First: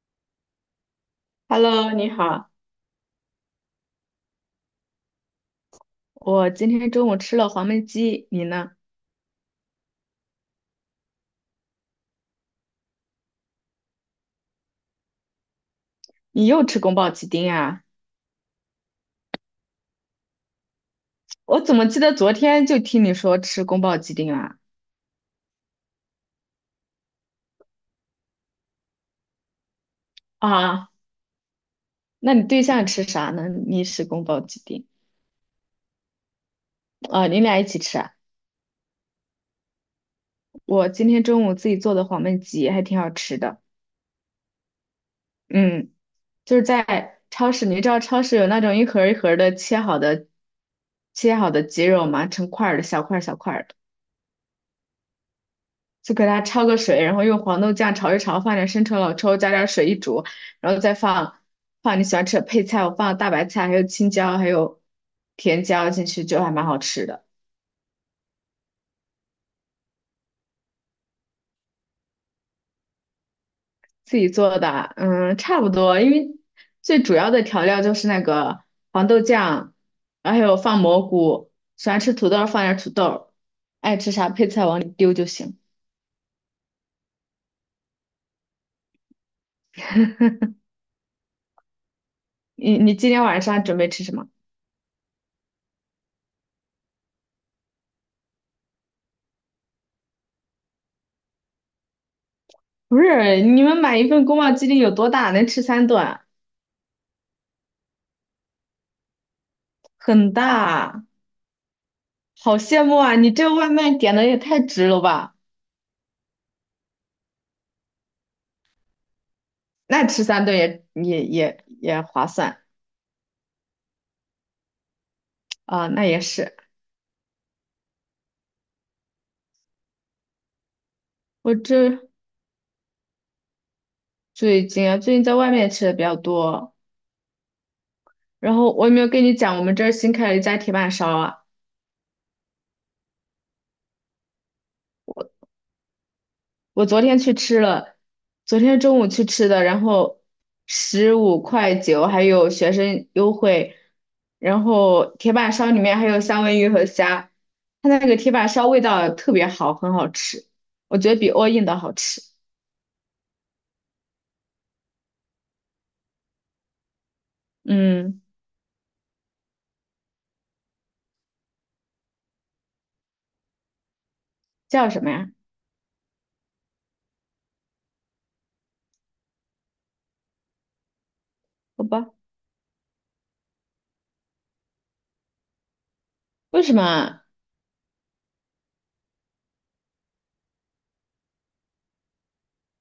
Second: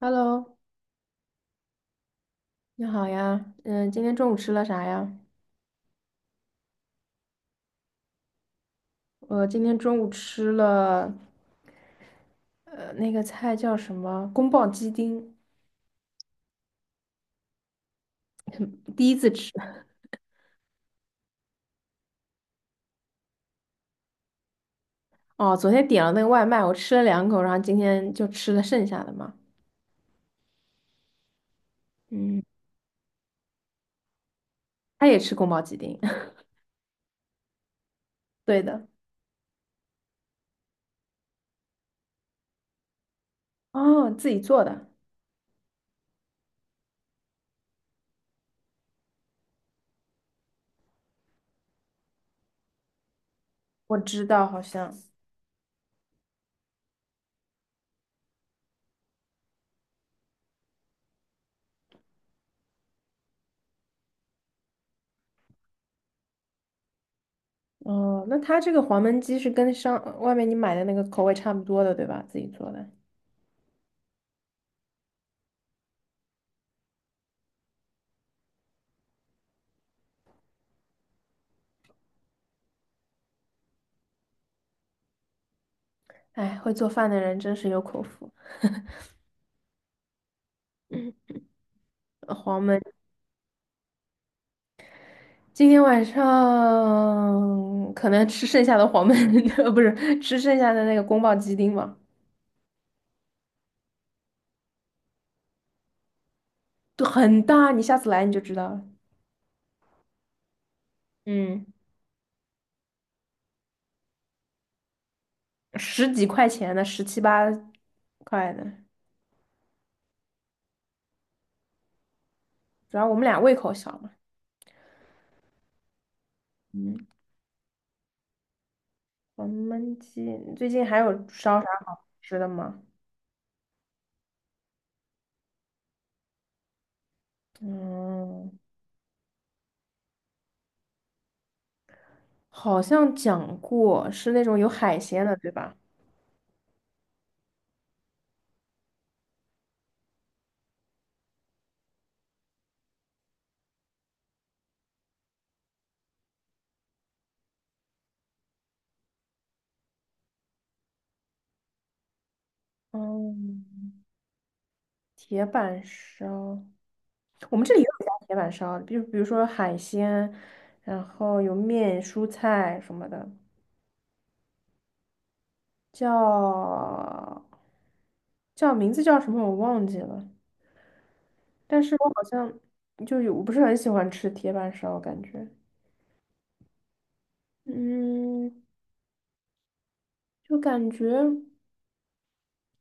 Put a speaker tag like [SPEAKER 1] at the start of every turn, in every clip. [SPEAKER 1] Hello，
[SPEAKER 2] Hello，你好，
[SPEAKER 1] 你好呀，今天中午吃了啥呀？
[SPEAKER 2] 我今天中午吃了黄焖鸡，你呢？
[SPEAKER 1] 我今天中午吃了，那个菜叫什么？宫保鸡丁，
[SPEAKER 2] 你又吃宫保鸡丁啊？
[SPEAKER 1] 第一次吃。
[SPEAKER 2] 我怎么记得昨天就听你说吃宫保鸡丁啊？
[SPEAKER 1] 哦，昨天点了那个外卖，我吃了两口，然后今天就吃了剩下的嘛。
[SPEAKER 2] 啊，那
[SPEAKER 1] 嗯，
[SPEAKER 2] 你对象吃啥呢？你吃宫保鸡丁
[SPEAKER 1] 他也吃宫保鸡丁，
[SPEAKER 2] 啊？你俩一起吃啊？
[SPEAKER 1] 对的。
[SPEAKER 2] 我今天中午自己做的黄焖鸡还挺好吃的，
[SPEAKER 1] 哦，自己做的，
[SPEAKER 2] 嗯，就是在超市，你知道超市有那种一盒儿一盒儿的切好的鸡肉吗？成块儿的小块儿小块儿的。
[SPEAKER 1] 我知道，好像。
[SPEAKER 2] 就给它焯个水，然后用黄豆酱炒一炒，放点生抽、老抽，加点水一煮，然后再放你喜欢吃的配菜，我放大白菜，还有青椒，还有甜椒进去，就还蛮好吃的。
[SPEAKER 1] 哦，那他这个黄焖鸡是跟上外面你买的那个口味差不多的，对吧？自己做的。
[SPEAKER 2] 自己做的，嗯，差不多，因为最主要的调料就是那个黄豆酱，然后还有放蘑菇，喜欢吃土豆放点土豆，爱吃啥配菜往里丢就行。
[SPEAKER 1] 哎，会做饭的人真是有口福。黄
[SPEAKER 2] 你
[SPEAKER 1] 焖。
[SPEAKER 2] 你今天晚上准备吃什么？
[SPEAKER 1] 今天晚上可能吃剩下的黄焖，呃，不是吃剩下的那个宫保鸡丁吧，
[SPEAKER 2] 不是，你们买一份宫保鸡丁有多大？能吃三顿啊，
[SPEAKER 1] 对，很大，你下次来你就知道了。
[SPEAKER 2] 很大。
[SPEAKER 1] 嗯，
[SPEAKER 2] 好羡慕啊！你这个外卖点的也太值了吧？
[SPEAKER 1] 十几块钱的，十七八块的，
[SPEAKER 2] 那吃三顿也划算
[SPEAKER 1] 主要我们俩胃口小嘛。
[SPEAKER 2] 啊，那也是。
[SPEAKER 1] 嗯，黄焖鸡，最近还有
[SPEAKER 2] 我
[SPEAKER 1] 烧啥好
[SPEAKER 2] 这
[SPEAKER 1] 吃的吗？
[SPEAKER 2] 最近啊，最近在外面吃的比较多。
[SPEAKER 1] 嗯，
[SPEAKER 2] 然后我有没有跟你讲，我们这儿新开了一家铁板烧啊？
[SPEAKER 1] 好像讲过是那种有海鲜的，对吧？
[SPEAKER 2] 我昨天去吃了，昨天中午去吃的，然后15块9，还有学生优惠。然后铁板烧里面还有三文鱼和虾，它那个铁板烧味道特别好，很好吃，我觉得比 all in 的好吃。
[SPEAKER 1] 嗯，铁板烧。我们这里也有
[SPEAKER 2] 嗯，
[SPEAKER 1] 加铁板烧的比如说海鲜，然后有面、蔬菜什么的，
[SPEAKER 2] 叫什么呀？
[SPEAKER 1] 叫叫名字叫什么我忘记了，但
[SPEAKER 2] 好
[SPEAKER 1] 是我
[SPEAKER 2] 吧，
[SPEAKER 1] 好像就有我不是很喜欢吃铁板烧，感觉
[SPEAKER 2] 为什么
[SPEAKER 1] 嗯，就感觉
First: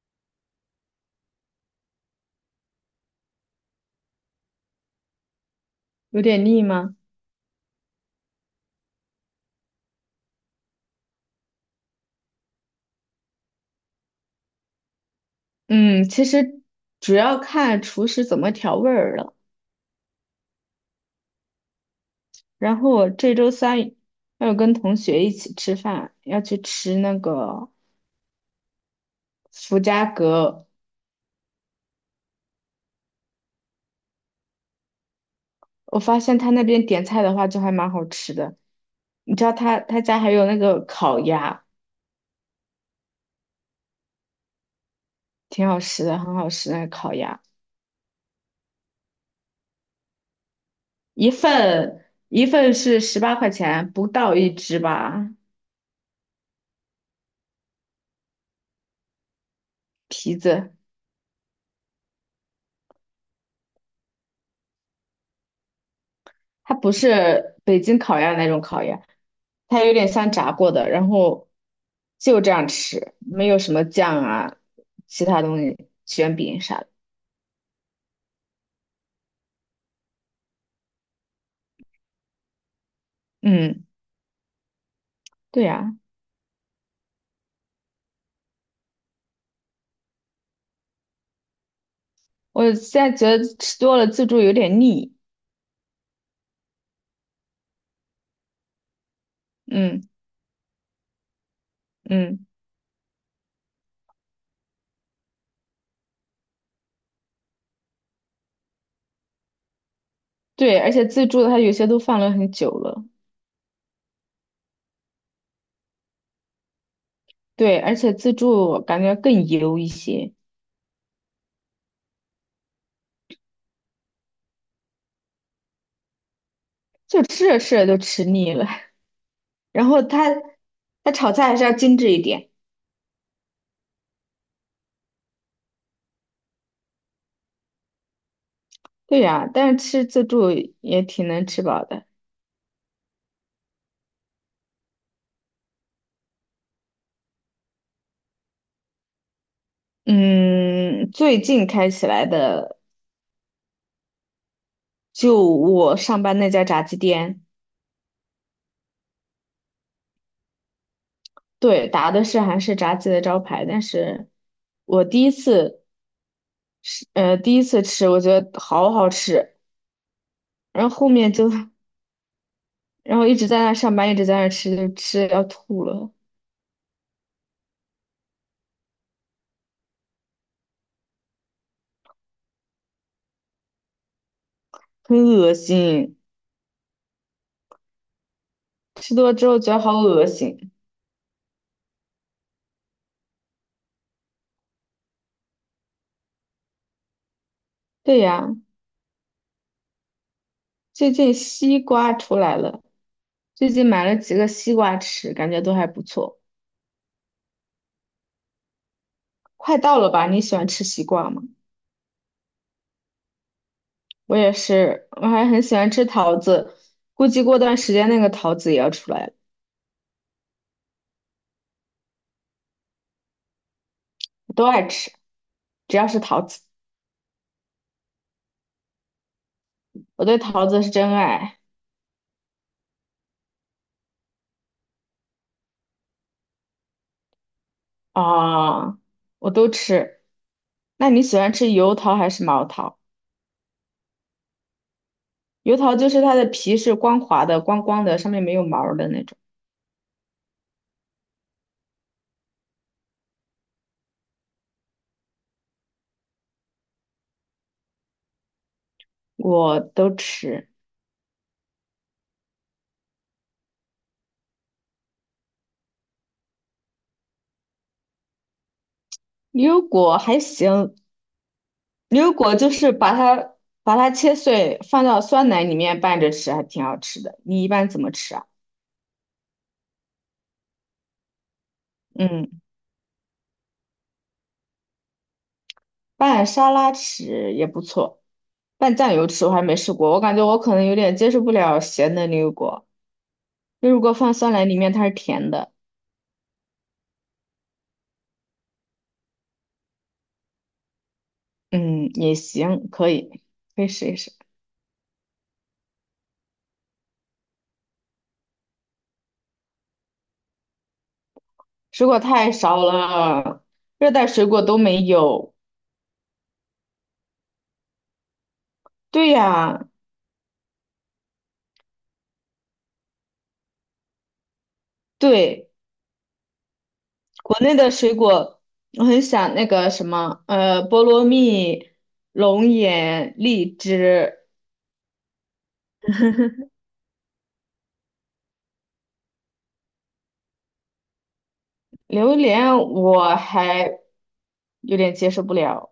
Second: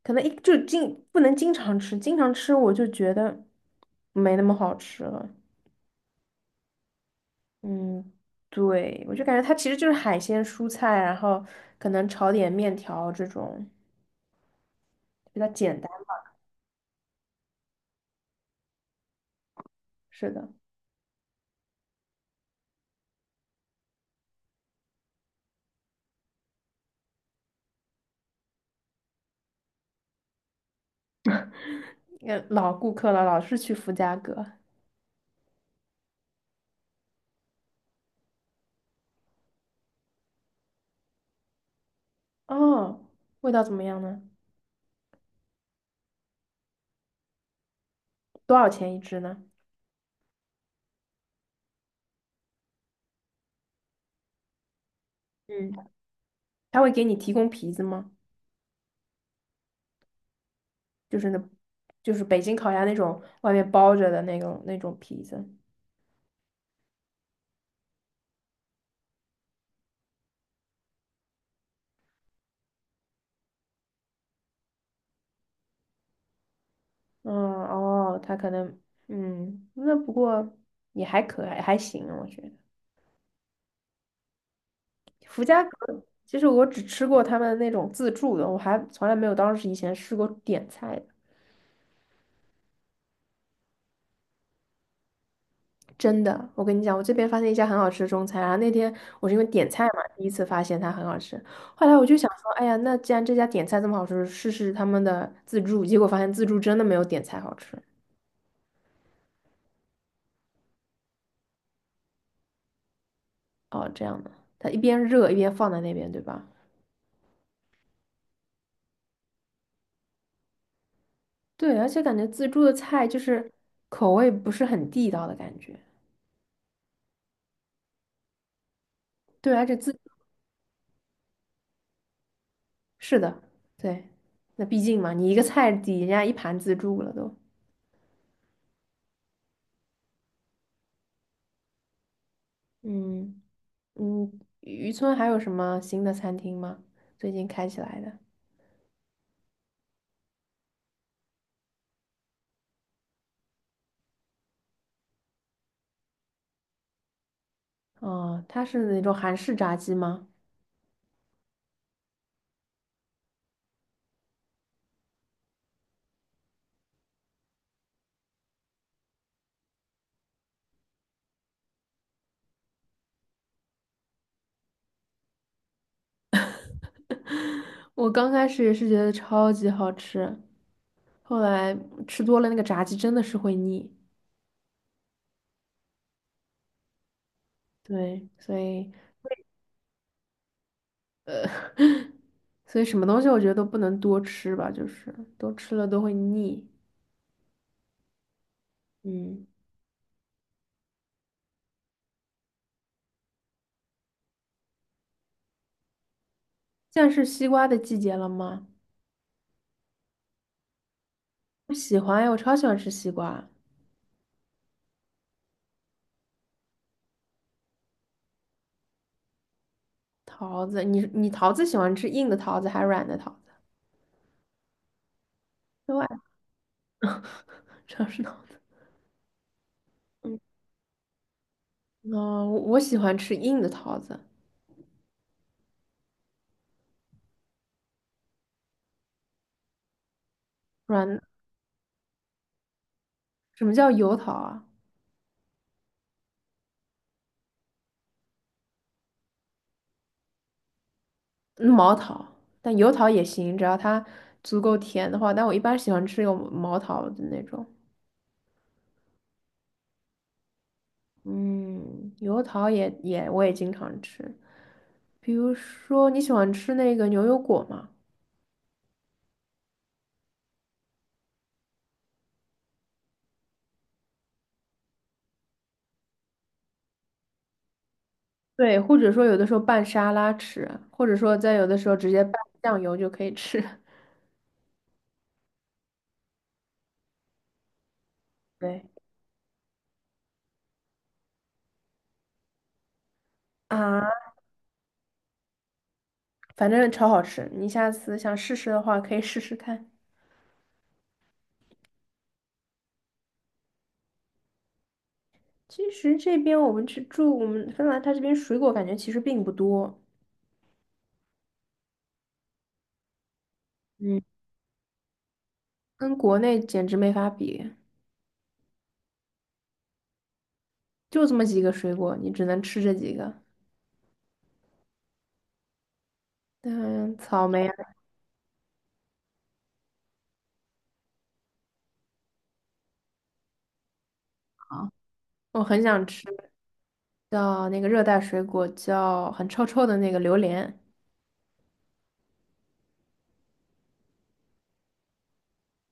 [SPEAKER 1] 可能一就经不能经常吃，经常吃我就觉得没那么好吃了，
[SPEAKER 2] 有点腻吗？
[SPEAKER 1] 嗯。对，我就感觉它其实就是海鲜、蔬菜，然后可能炒点面条这种。比较简单
[SPEAKER 2] 嗯，其
[SPEAKER 1] 吧。
[SPEAKER 2] 实主要看厨师怎么调味儿了。
[SPEAKER 1] 是的，
[SPEAKER 2] 然后我这周三要跟同学一起吃饭，要去吃那个福家阁。
[SPEAKER 1] 也老顾客了，老是去福家阁。
[SPEAKER 2] 我发现他那边点菜的话就还蛮好吃的。你知道他家还有那个烤鸭，
[SPEAKER 1] 哦，味道怎么样呢？
[SPEAKER 2] 挺好吃的，很好吃那个烤鸭，
[SPEAKER 1] 多少钱一只呢？
[SPEAKER 2] 一份是18块钱，不到一只吧，
[SPEAKER 1] 嗯，他会给你提供皮子吗？
[SPEAKER 2] 皮子。
[SPEAKER 1] 就是那，就是北京烤鸭那种外面包着的那种皮子。
[SPEAKER 2] 它不是北京烤鸭那种烤鸭，它有点像炸过的，然后就这样吃，没有什么酱啊，其他东西，卷饼啥的。
[SPEAKER 1] 嗯，哦，他可能，嗯，那不过也还可爱，还行，我觉得。
[SPEAKER 2] 嗯，
[SPEAKER 1] 福家
[SPEAKER 2] 对呀，
[SPEAKER 1] 阁，其实我只吃过他们那种自助的，我还从来没有当时以前试过点菜的。
[SPEAKER 2] 我现在觉得吃多了自助有点腻。
[SPEAKER 1] 真的，我跟你讲，我这边发现一家很好吃的中餐，然后那天我是因为点菜嘛，
[SPEAKER 2] 嗯
[SPEAKER 1] 第一次发现它很好吃，后来我就想
[SPEAKER 2] 嗯，
[SPEAKER 1] 说，哎呀，那既然这家点菜这么好吃，试试他们的自助，结果发现自助真的没有点菜好吃。
[SPEAKER 2] 对，而且自助它有些都放了很久了，
[SPEAKER 1] 哦，这样的，它一边热一边放在那边，对吧？
[SPEAKER 2] 对，而且自助我感觉更油一些，
[SPEAKER 1] 对，而且感觉自助的菜就是口味不是很地道的感觉。
[SPEAKER 2] 就吃着吃着就吃腻了。
[SPEAKER 1] 对，而 且
[SPEAKER 2] 然
[SPEAKER 1] 自，
[SPEAKER 2] 后它炒菜还是要精致一点，
[SPEAKER 1] 是的，对，那毕竟嘛，你一个菜抵人家一盘自助了都。
[SPEAKER 2] 对呀，但是吃自助也挺能吃饱的。
[SPEAKER 1] 嗯，嗯，渔村还有什么新的餐厅吗？最近开起来的？
[SPEAKER 2] 嗯，最近开起来的，就我上班那家炸鸡店，
[SPEAKER 1] 哦，它是那种韩式炸鸡吗？
[SPEAKER 2] 对，打的是韩式炸鸡的招牌，但是我第一次吃，我觉得好好吃，然后后面就，然后一直在那上班，一直在那吃，就吃得要吐了，
[SPEAKER 1] 我刚开始也是觉得超级好吃，后来吃多了那个炸鸡真的是会腻。
[SPEAKER 2] 很恶心，
[SPEAKER 1] 对，所以
[SPEAKER 2] 吃多了之后觉得好恶心。
[SPEAKER 1] 呃，所以什么东西我觉得都不能多吃吧，就是多吃了都会腻。
[SPEAKER 2] 对呀，
[SPEAKER 1] 嗯，
[SPEAKER 2] 最近西瓜出来了，最近买了几个西瓜吃，感觉都还不错。
[SPEAKER 1] 现在是西瓜的季节了吗？
[SPEAKER 2] 快到了吧？你喜欢吃西瓜吗？
[SPEAKER 1] 我喜欢呀，我超喜欢吃西瓜、
[SPEAKER 2] 我也是，我还很喜欢吃桃子，估计过段时间那个桃子也要出来了，
[SPEAKER 1] 桃子。你桃子喜欢吃硬的桃子还是软的桃子？
[SPEAKER 2] 我都爱吃，只要是
[SPEAKER 1] 都
[SPEAKER 2] 桃子，
[SPEAKER 1] 城市桃子，
[SPEAKER 2] 我对
[SPEAKER 1] 嗯，
[SPEAKER 2] 桃子是真爱
[SPEAKER 1] 哦，我喜欢吃硬的桃子，
[SPEAKER 2] 啊，我都吃。那
[SPEAKER 1] 软，
[SPEAKER 2] 你喜欢吃油桃还是毛桃？
[SPEAKER 1] 什么叫油桃啊？
[SPEAKER 2] 油桃就是它的皮是光滑的、光光的，上面没有毛儿的那种，
[SPEAKER 1] 嗯毛桃，但油桃也行，只要它足够甜的话。但我一般喜欢吃有毛桃的那种，
[SPEAKER 2] 我都吃。
[SPEAKER 1] 嗯，油桃也我也经常吃。比如说你喜欢吃那个牛油果吗？
[SPEAKER 2] 牛油果还行，牛油果就是把它切碎，放到酸奶里面拌着吃，还挺好吃的。你一般怎么吃啊？
[SPEAKER 1] 对，或者说有的时候拌沙拉吃，或者说在有的时候直接拌
[SPEAKER 2] 嗯。
[SPEAKER 1] 酱油就可以吃。
[SPEAKER 2] 拌沙拉吃也不错，
[SPEAKER 1] 对
[SPEAKER 2] 拌酱油吃我还没试过，我感觉我可能有点接受不了咸的牛油果。牛油果
[SPEAKER 1] 啊，
[SPEAKER 2] 放酸奶里面它是甜的，
[SPEAKER 1] 反正超好吃，你下次想试试的话可以试试看。
[SPEAKER 2] 嗯，也行，可以，可以试一试。
[SPEAKER 1] 其实这边我们去住，我们芬兰它这边水果感觉其实并不多，
[SPEAKER 2] 水果太少了，热
[SPEAKER 1] 嗯，
[SPEAKER 2] 带水果都没有。
[SPEAKER 1] 跟国内简直没法比，
[SPEAKER 2] 对呀，
[SPEAKER 1] 就这么几个水果，你只能吃这几个。
[SPEAKER 2] 对，
[SPEAKER 1] 嗯，草
[SPEAKER 2] 国
[SPEAKER 1] 莓啊，
[SPEAKER 2] 内的水果我很想那个什么，菠萝蜜、龙眼、荔枝、
[SPEAKER 1] 我很想吃叫那个热带水果，叫很臭臭的那个榴莲。
[SPEAKER 2] 榴莲，我还有点接受不了。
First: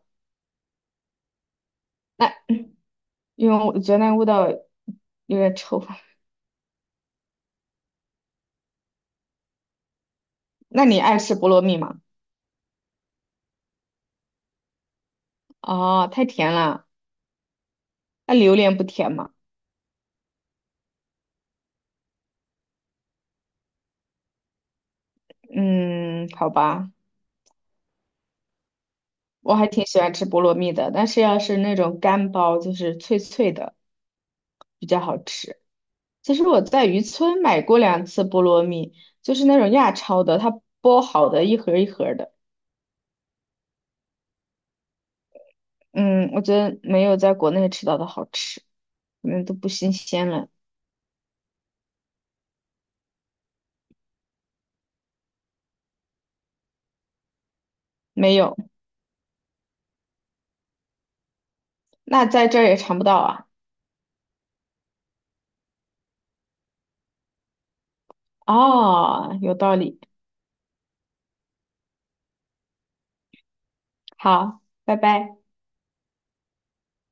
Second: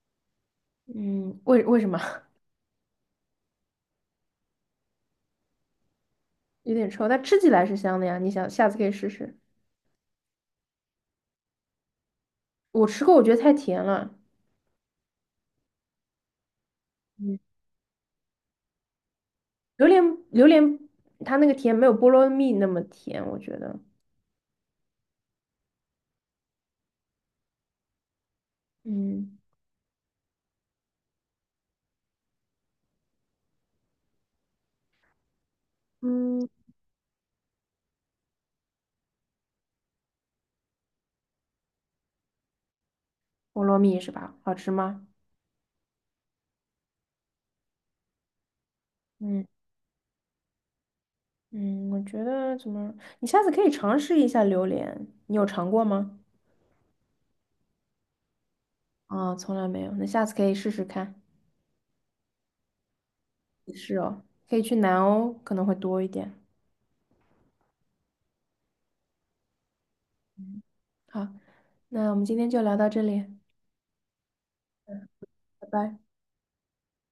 [SPEAKER 1] 嗯，为什么
[SPEAKER 2] 那因为我觉得那个味道有点臭。
[SPEAKER 1] 有点臭？但吃起来是香的呀。你想下次可以试试。
[SPEAKER 2] 那你爱吃菠萝蜜吗？
[SPEAKER 1] 我吃过，我觉得太甜了。
[SPEAKER 2] 哦，太甜了。
[SPEAKER 1] 嗯
[SPEAKER 2] 那榴莲不甜吗？
[SPEAKER 1] 榴莲榴莲它那个甜没有菠萝蜜那么甜，我觉得。
[SPEAKER 2] 嗯，好吧，
[SPEAKER 1] 嗯，
[SPEAKER 2] 我还挺喜欢吃菠萝蜜的，但是要是那种干包，就是脆脆的，比较好吃。其实
[SPEAKER 1] 嗯，
[SPEAKER 2] 我在渔村买过2次菠萝蜜，就是那种亚超的，它剥好的一盒儿一盒儿的。
[SPEAKER 1] 菠萝蜜是吧？好吃吗？
[SPEAKER 2] 嗯，我觉得没有在国内吃到的好吃，可
[SPEAKER 1] 嗯
[SPEAKER 2] 能都不新鲜了。
[SPEAKER 1] 嗯，我觉得怎么，你下次可以尝试一下榴莲，你有尝过吗？
[SPEAKER 2] 没有，
[SPEAKER 1] 啊、从来没有，那下次可以试试看，
[SPEAKER 2] 那在这儿也尝不到啊。
[SPEAKER 1] 可以去南欧，可能会多一点。
[SPEAKER 2] 哦，有道理。
[SPEAKER 1] 嗯，好，那我们今天就聊到这里，
[SPEAKER 2] 好，拜拜。
[SPEAKER 1] 拜拜。